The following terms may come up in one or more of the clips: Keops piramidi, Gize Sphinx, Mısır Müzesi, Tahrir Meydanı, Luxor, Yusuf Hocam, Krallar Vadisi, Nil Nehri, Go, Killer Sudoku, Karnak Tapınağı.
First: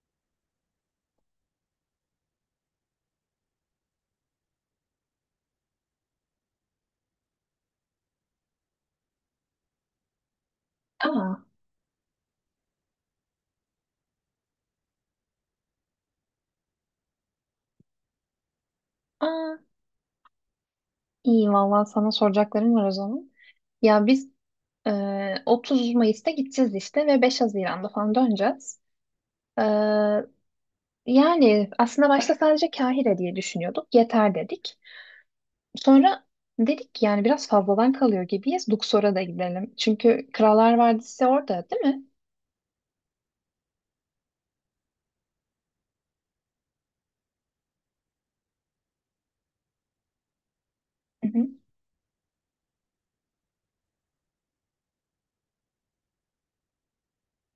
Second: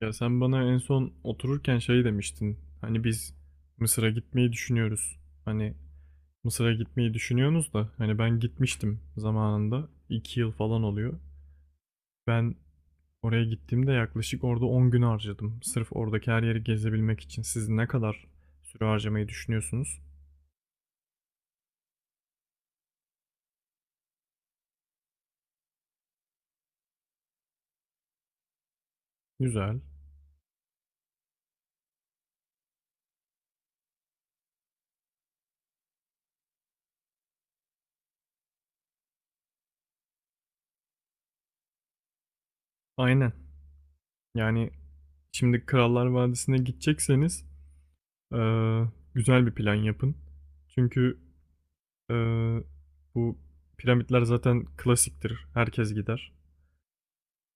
Ya sen bana en son otururken şey demiştin. Hani biz Mısır'a gitmeyi düşünüyoruz. Hani Mısır'a gitmeyi düşünüyorsunuz da hani ben gitmiştim zamanında. 2 yıl falan oluyor. Aa, Ben oraya gittiğimde yaklaşık orada 10 gün harcadım. Sırf oradaki her yeri gezebilmek için. Siz ne kadar süre harcamayı aa, düşünüyorsunuz? iyi Vallahi sana soracaklarım var o zaman. Ya biz e, 30 Mayıs'ta gideceğiz işte ve 5 Haziran'da falan döneceğiz. E, Güzel. Yani aslında başta sadece Kahire diye düşünüyorduk. Yeter dedik. Sonra dedik yani biraz fazladan kalıyor gibiyiz. Luxor'a da gidelim. Çünkü Krallar Vadisi orada değil mi? Aynen. Yani şimdi Krallar Vadisi'ne gidecekseniz eee, güzel bir plan yapın. Çünkü Hı hı. Ee, bu piramitler zaten klasiktir. Herkes gider.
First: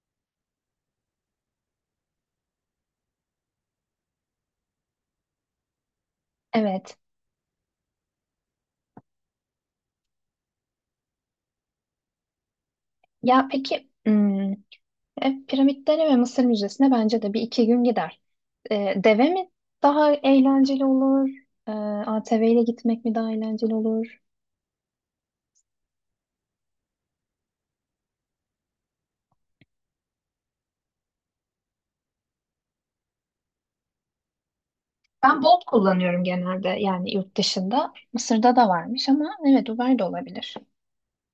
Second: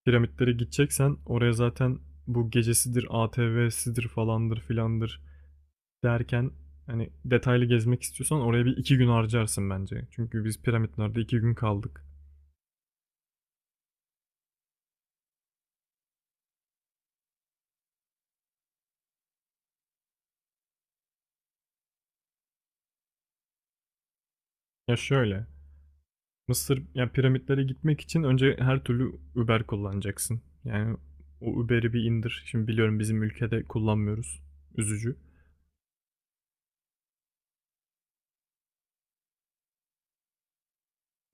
Piramitlere gideceksen oraya zaten bu gecesidir, ATV'sidir falandır filandır derken Evet. hani detaylı gezmek istiyorsan oraya 1 2 gün harcarsın bence. Çünkü biz piramitlerde 2 gün kaldık. Ya peki, piramitlerine ve Mısır Müzesi'ne bence de bir iki gün gider. Deve mi daha eğlenceli olur? E, ATV ile gitmek mi daha eğlenceli olur? Ya şöyle. Mısır ya piramitlere gitmek için önce her türlü Uber kullanacaksın. Yani o Uber'i bir indir. Şimdi biliyorum bizim ülkede kullanmıyoruz. Üzücü. Ben Bolt kullanıyorum genelde yani yurt dışında. Mısır'da da varmış ama evet, Uber de olabilir.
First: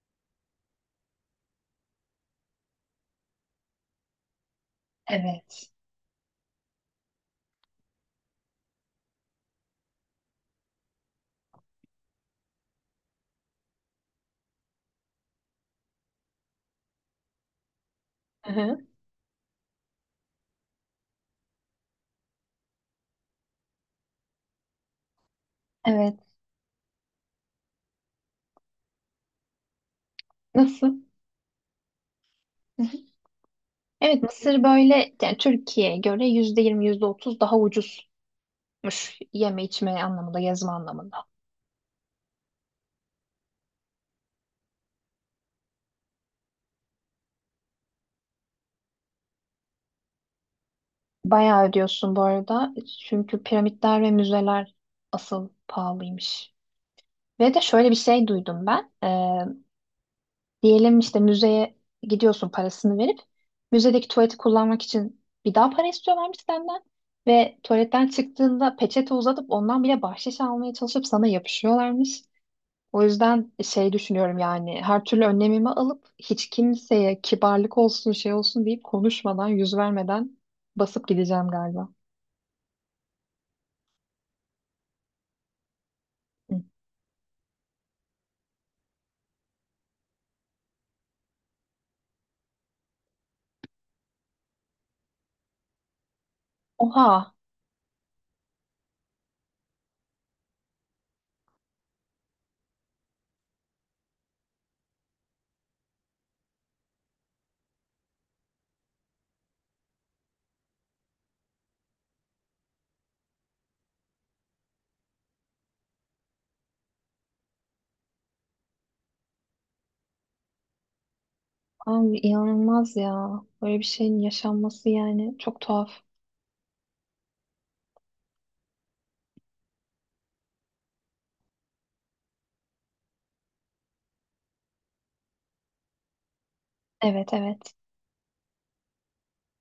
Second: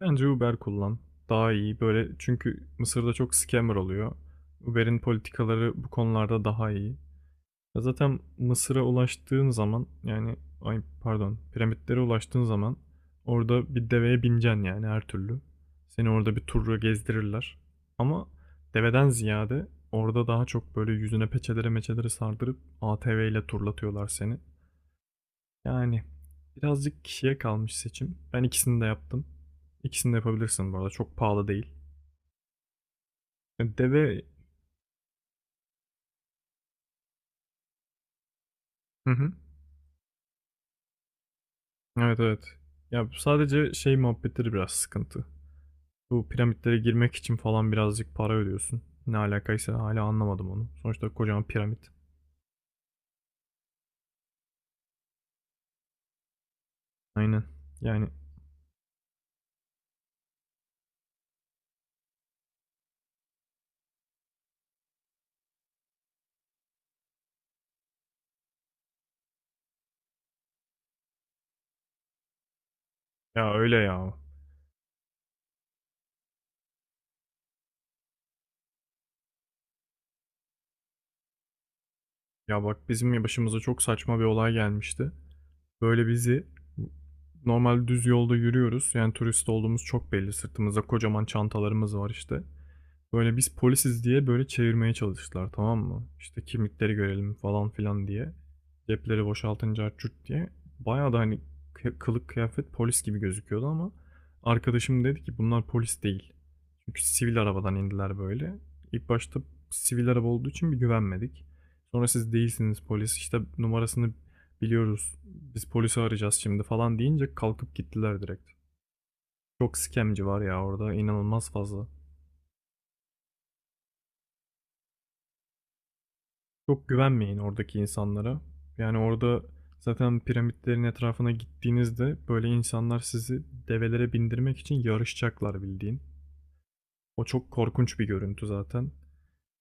Bence Uber kullan. Daha iyi böyle çünkü Mısır'da çok scammer oluyor. Uber'in Evet. politikaları bu konularda daha iyi. Ya zaten Mısır'a ulaştığın zaman yani ay pardon piramitlere ulaştığın zaman orada bir deveye bineceksin yani her türlü. Seni orada bir turla gezdirirler. Ama Hı-hı. deveden ziyade orada daha çok böyle yüzüne peçelere meçelere sardırıp ATV ile turlatıyorlar seni. Yani Evet. birazcık kişiye kalmış seçim. Ben ikisini de yaptım. İkisini de yapabilirsin bu arada. Nasıl? Çok pahalı değil. Hı-hı. Deve... Evet, Mısır böyle yani Türkiye'ye göre %20, yüzde otuz daha ucuzmuş, Hı hı. yeme içme anlamında, gezme anlamında. Evet evet. Ya sadece şey muhabbetleri biraz sıkıntı. Bu piramitlere girmek için falan birazcık para ödüyorsun. Ne alakaysa hala anlamadım onu. Sonuçta kocaman Bayağı piramit. ödüyorsun bu arada, çünkü piramitler ve müzeler asıl pahalıymış. Aynen. Ve de şöyle bir Yani şey duydum ben. Diyelim işte müzeye gidiyorsun, parasını verip müzedeki tuvaleti kullanmak için bir daha para istiyorlarmış senden ve tuvaletten çıktığında peçete uzatıp ondan bile bahşiş almaya çalışıp sana yapışıyorlarmış. O yüzden ya öyle şey ya. düşünüyorum yani, her türlü önlemimi alıp hiç kimseye kibarlık olsun, şey olsun deyip, konuşmadan, yüz vermeden basıp gideceğim galiba. Ya bak bizim başımıza çok saçma bir olay gelmişti. Böyle bizi Hı. normal düz yolda yürüyoruz. Yani turist olduğumuz çok belli. Sırtımızda kocaman çantalarımız var işte. Böyle biz polisiz diye böyle çevirmeye çalıştılar, tamam mı? İşte kimlikleri Oha, görelim falan filan diye. Cepleri boşaltınca açut diye. Bayağı da hani kılık kıyafet polis gibi gözüküyordu ama arkadaşım dedi ki bunlar polis değil. Çünkü sivil arabadan indiler böyle. İlk başta sivil araba olduğu için bir güvenmedik. Sonra siz değilsiniz polis, işte numarasını biliyoruz biz, polisi arayacağız şimdi falan deyince kalkıp gittiler direkt. Çok skemci var ya orada, inanılmaz fazla. abi, inanılmaz ya, böyle bir şeyin yaşanması yani çok tuhaf. Çok güvenmeyin oradaki insanlara. Yani orada zaten piramitlerin etrafına gittiğinizde böyle insanlar sizi develere bindirmek için yarışacaklar bildiğin. O Evet, çok evet. korkunç bir görüntü zaten.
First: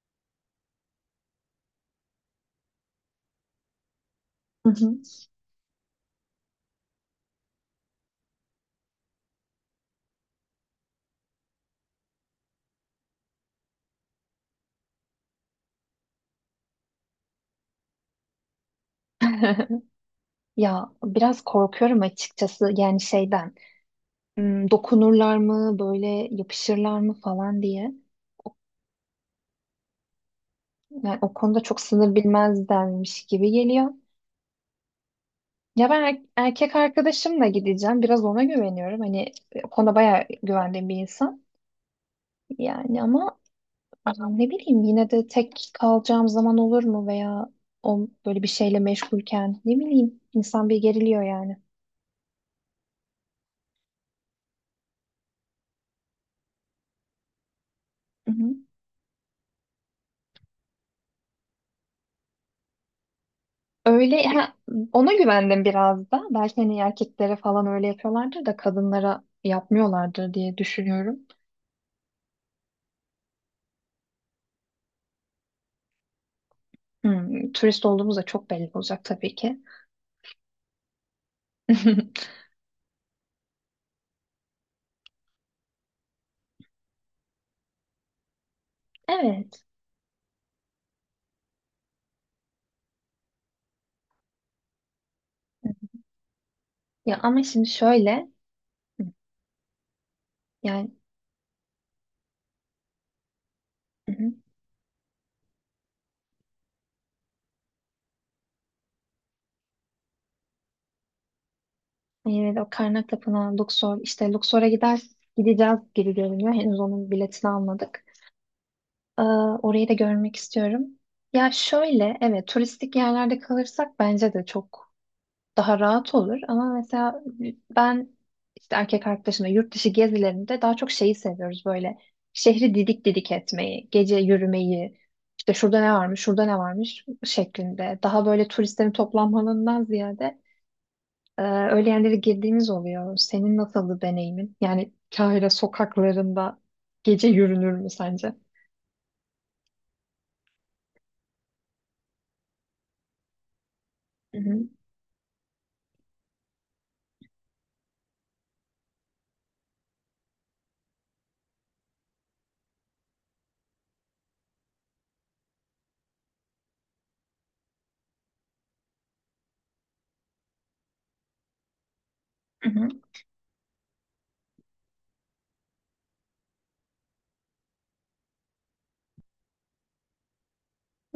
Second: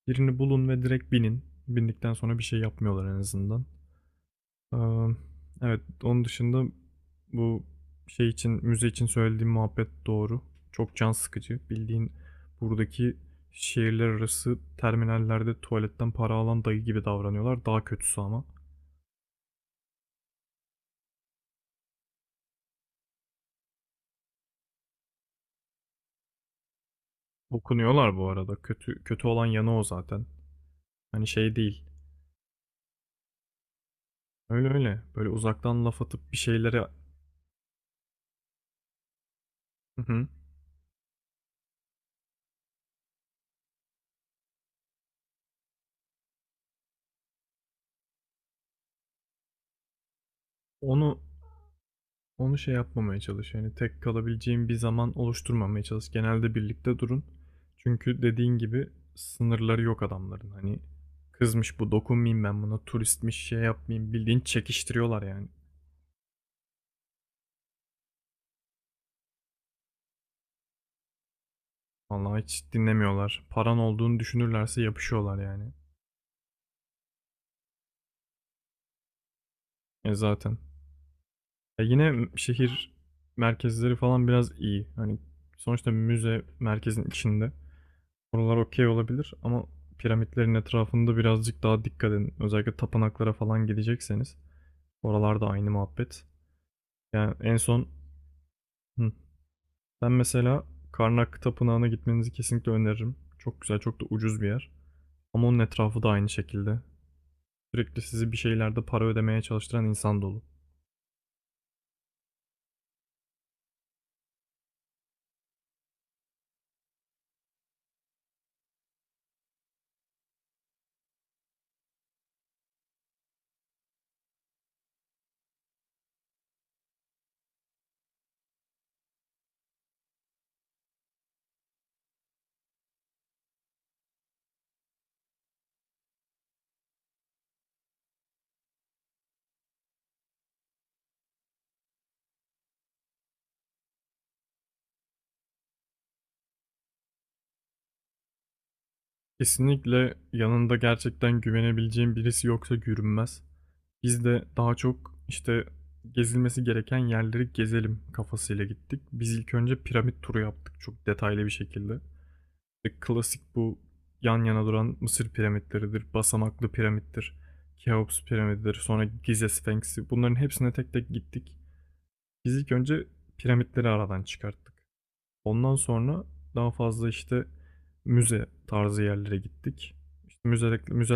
Birini bulun ve direkt binin. Bindikten sonra bir şey yapmıyorlar en azından. Hı Ee, hı. evet onun dışında bu şey için müze için söylediğim muhabbet doğru. Çok can sıkıcı. Bildiğin buradaki şehirler arası terminallerde tuvaletten para alan dayı gibi davranıyorlar. Daha kötüsü ama. Ya biraz korkuyorum açıkçası yani, şeyden, dokunurlar mı, böyle yapışırlar mı falan diye. Okunuyorlar bu arada. Kötü kötü olan yanı o zaten. Yani Hani o şey konuda çok değil. sınır bilmezlermiş gibi geliyor. Öyle öyle. Böyle uzaktan Ya laf ben atıp bir erkek şeylere. arkadaşımla gideceğim, biraz ona güveniyorum hani, o konuda Hı bayağı hı. güvendiğim bir insan. Yani ama... Hı. Ne bileyim, yine de tek kalacağım zaman olur mu veya o böyle bir şeyle meşgulken, ne bileyim, insan bir onu geriliyor yani. onu şey yapmamaya çalış. Yani tek kalabileceğim bir zaman oluşturmamaya çalış. Genelde birlikte durun. Çünkü dediğin gibi sınırları yok adamların. Hani kızmış bu dokunmayayım ben buna, turistmiş şey yapmayayım, Öyle bildiğin ha, ona çekiştiriyorlar yani. güvendim biraz da. Belki hani erkeklere falan öyle yapıyorlardır da kadınlara yapmıyorlardır diye düşünüyorum. Vallahi hiç dinlemiyorlar. Paran olduğunu düşünürlerse yapışıyorlar yani. Turist olduğumuz da çok belli olacak tabii ki. E zaten. Ya yine şehir merkezleri falan biraz iyi. Hani sonuçta müze merkezin içinde. Oralar okey olabilir ama Evet. piramitlerin etrafında birazcık daha dikkat edin. Özellikle tapınaklara falan gidecekseniz. Oralarda aynı muhabbet. Ya Yani ama en şimdi son şöyle, hı, hı, ben mesela yani, Karnak Tapınağı'na gitmenizi kesinlikle öneririm. Çok güzel, çok da hı hı. ucuz bir yer. Ama onun etrafı da aynı şekilde. Sürekli sizi bir şeylerde para ödemeye çalıştıran insan dolu. Yine de o Karnak Tapınağı, Luxor, işte Luxor'a gideceğiz gibi görünüyor. Henüz onun biletini almadık. Ee, Orayı da görmek istiyorum. Ya şöyle, evet, turistik yerlerde kalırsak bence de çok daha rahat olur ama mesela ben işte erkek arkadaşımla yurt dışı gezilerinde daha çok şeyi seviyoruz: böyle şehri didik didik etmeyi, gece yürümeyi, işte şurada ne varmış, şurada ne varmış şeklinde. Daha böyle turistlerin toplanmalarından ziyade öyle yerlere girdiğimiz oluyor. Senin nasıldı deneyimin? Yani Kahire sokaklarında gece yürünür mü sence? Kesinlikle yanında gerçekten güvenebileceğin birisi yoksa yürünmez. Biz Hı de hı. daha çok işte gezilmesi gereken yerleri gezelim kafasıyla gittik. Biz ilk önce piramit turu yaptık çok detaylı bir şekilde. İşte klasik bu yan yana duran Mısır piramitleridir, basamaklı piramittir, Keops piramididir, sonra Gize Sphinx'i. Bunların hepsine tek tek gittik. Biz Hı ilk hı. önce piramitleri aradan çıkarttık. Ondan sonra daha fazla işte müze tarzı yerlere gittik. İşte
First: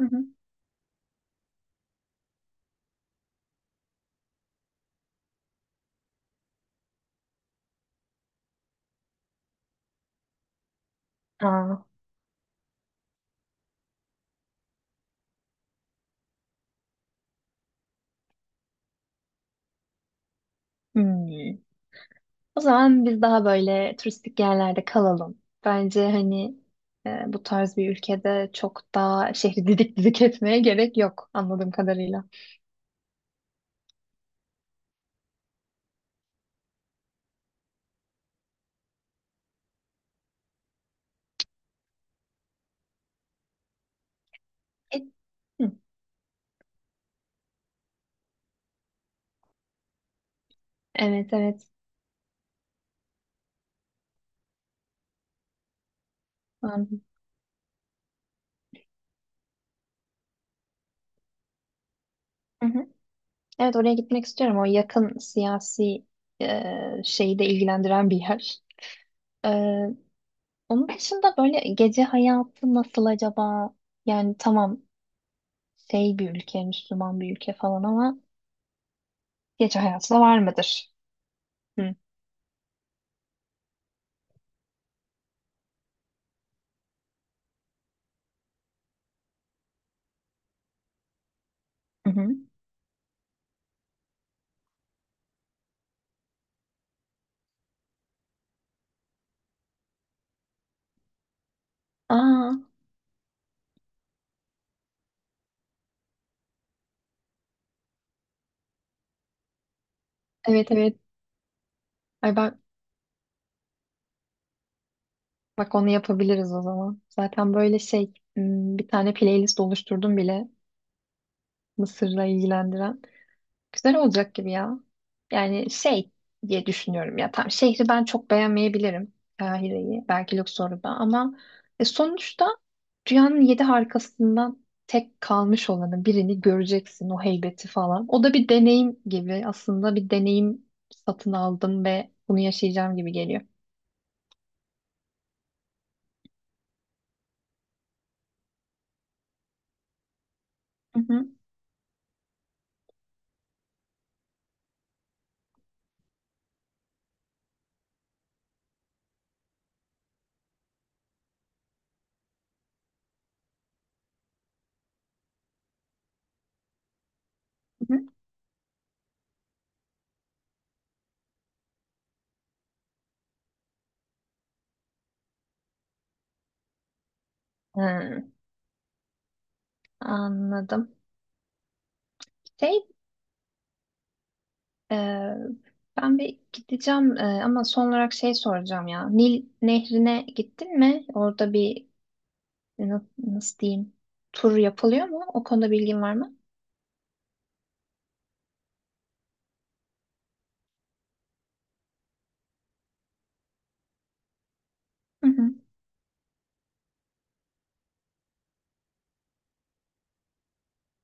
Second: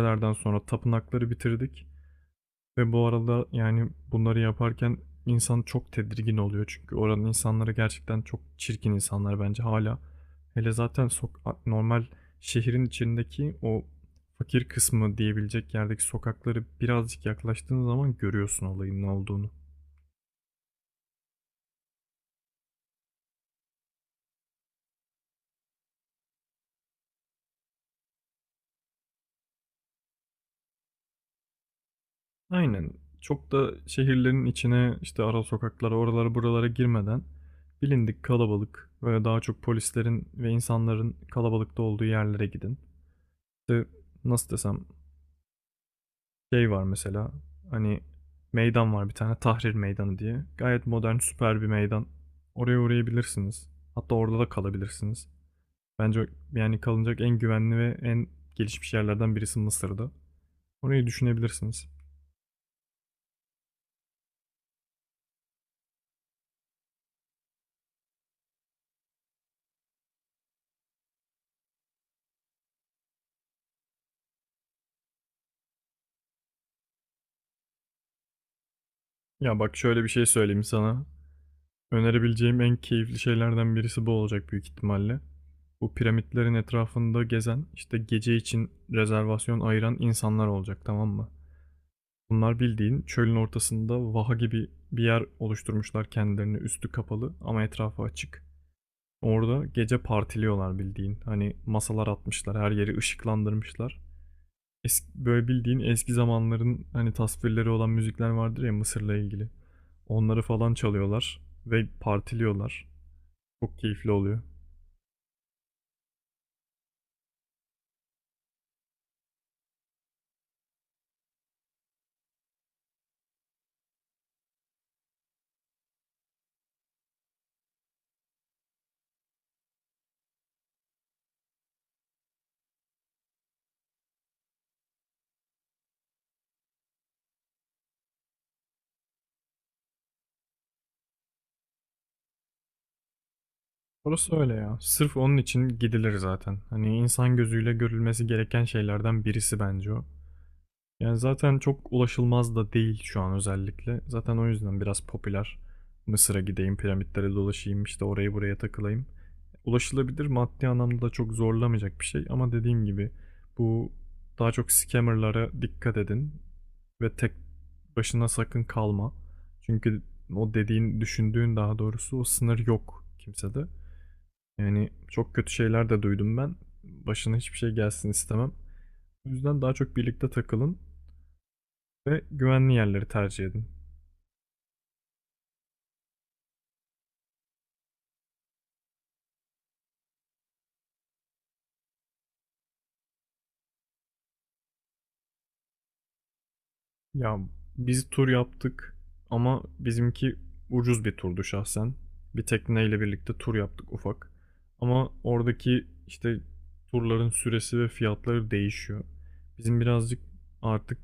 Hı hı. sonra tapınakları bitirdik. Ve bu arada yani bunları yaparken insan çok tedirgin oluyor. Çünkü oranın insanları gerçekten çok çirkin insanlar bence hala. Hele zaten sok Aa, normal şehrin içindeki o fakir kısmı diyebilecek yerdeki sokakları birazcık yaklaştığın zaman görüyorsun olayın ne olduğunu. hmm. O zaman biz daha böyle turistik yerlerde kalalım. Bence hani, bu tarz bir ülkede çok daha şehri didik didik etmeye gerek yok anladığım kadarıyla. Aynen. Çok da şehirlerin içine işte ara sokaklara oralara buralara girmeden bilindik kalabalık böyle daha çok polislerin ve insanların kalabalıkta olduğu yerlere gidin. İşte nasıl desem. E, hı, Şey var mesela, hani meydan var bir tane, Tahrir Meydanı diye. Gayet modern evet, süper bir evet. meydan. Oraya uğrayabilirsiniz. Hatta orada da kalabilirsiniz. Bence yani Anladım. kalınacak en güvenli ve en gelişmiş yerlerden birisi Mısır'da. Orayı düşünebilirsiniz. Hı hı. Evet, oraya gitmek istiyorum. O yakın siyasi şeyi de ilgilendiren bir yer. E, Onun dışında böyle gece hayatı nasıl acaba? Yani tamam, şey bir ülke, Müslüman bir ülke falan ama Ya bak gece şöyle bir hayatı da şey var söyleyeyim mıdır? sana. Hı Önerebileceğim en keyifli şeylerden birisi bu olacak büyük ihtimalle. Bu piramitlerin etrafında gezen işte gece için rezervasyon ayıran insanlar olacak, tamam mı? hı. Hı. Bunlar bildiğin çölün ortasında vaha gibi bir yer oluşturmuşlar kendilerini, üstü kapalı ama etrafı açık. Orada gece partiliyorlar bildiğin. Hani masalar Aa, atmışlar, her yeri ışıklandırmışlar. Eski, böyle bildiğin eski zamanların hani tasvirleri olan müzikler vardır ya Mısır'la ilgili. Onları evet, falan evet. çalıyorlar ve Ay bak, partiliyorlar. Çok keyifli oluyor. bak, onu yapabiliriz o zaman. Zaten böyle şey, bir tane playlist oluşturdum bile Mısır'la ilgilendiren. Güzel olacak gibi ya. Yani şey diye düşünüyorum ya, tam şehri ben çok beğenmeyebilirim. Kahire'yi, belki Luxor'u da ama sonuçta dünyanın yedi harikasından tek kalmış olanı birini göreceksin, o heybeti falan. O da bir deneyim gibi, aslında bir deneyim satın aldım ve bunu yaşayacağım gibi geliyor. Orası öyle ya. Sırf onun için gidilir zaten. Hani insan gözüyle görülmesi gereken şeylerden birisi bence o. Hı Yani, hı. zaten çok ulaşılmaz da değil şu an özellikle. Zaten o yüzden biraz popüler. Mısır'a gideyim, piramitlere dolaşayım, işte orayı buraya takılayım. Ulaşılabilir, maddi anlamda da çok zorlamayacak bir şey ama dediğim gibi bu daha çok scammer'lara dikkat edin ve tek Hı hı. başına sakın kalma. Çünkü o dediğin, düşündüğün daha doğrusu, o sınır yok kimsede. Yani çok kötü şeyler de duydum ben. Başına hiçbir şey gelsin Hı, istemem. O yüzden daha çok birlikte takılın. anladım. Ve güvenli Şey, yerleri tercih edin. e, ben bir gideceğim ama son olarak şey soracağım ya. Nil Nehri'ne gittin mi? Orada bir nasıl diyeyim, tur yapılıyor mu? O konuda bilgin var mı? Ya biz tur yaptık ama bizimki ucuz bir turdu şahsen. Bir tekneyle birlikte tur yaptık ufak. Ama Hı hı. oradaki işte turların süresi ve fiyatları değişiyor. Bizim birazcık artık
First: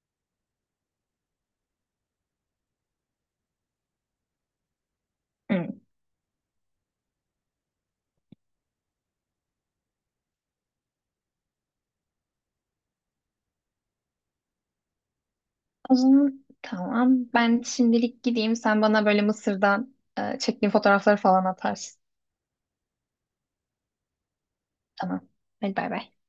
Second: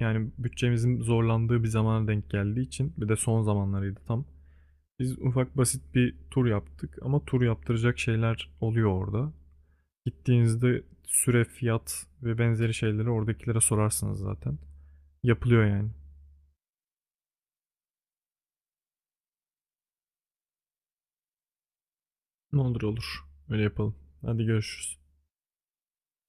yani bütçemizin zorlandığı bir zamana denk geldiği için, bir de son zamanlarıydı tam. Biz ufak Hı. basit bir tur yaptık ama tur yaptıracak şeyler oluyor orada. Gittiğinizde süre, fiyat ve benzeri şeyleri oradakilere sorarsınız zaten. Yapılıyor yani. O zaman tamam. Ben şimdilik gideyim. Sen bana böyle Mısır'dan çektiğin fotoğrafları falan atarsın. Ne olur olur. Öyle yapalım. Hadi görüşürüz. Tamam. Hadi bay bay.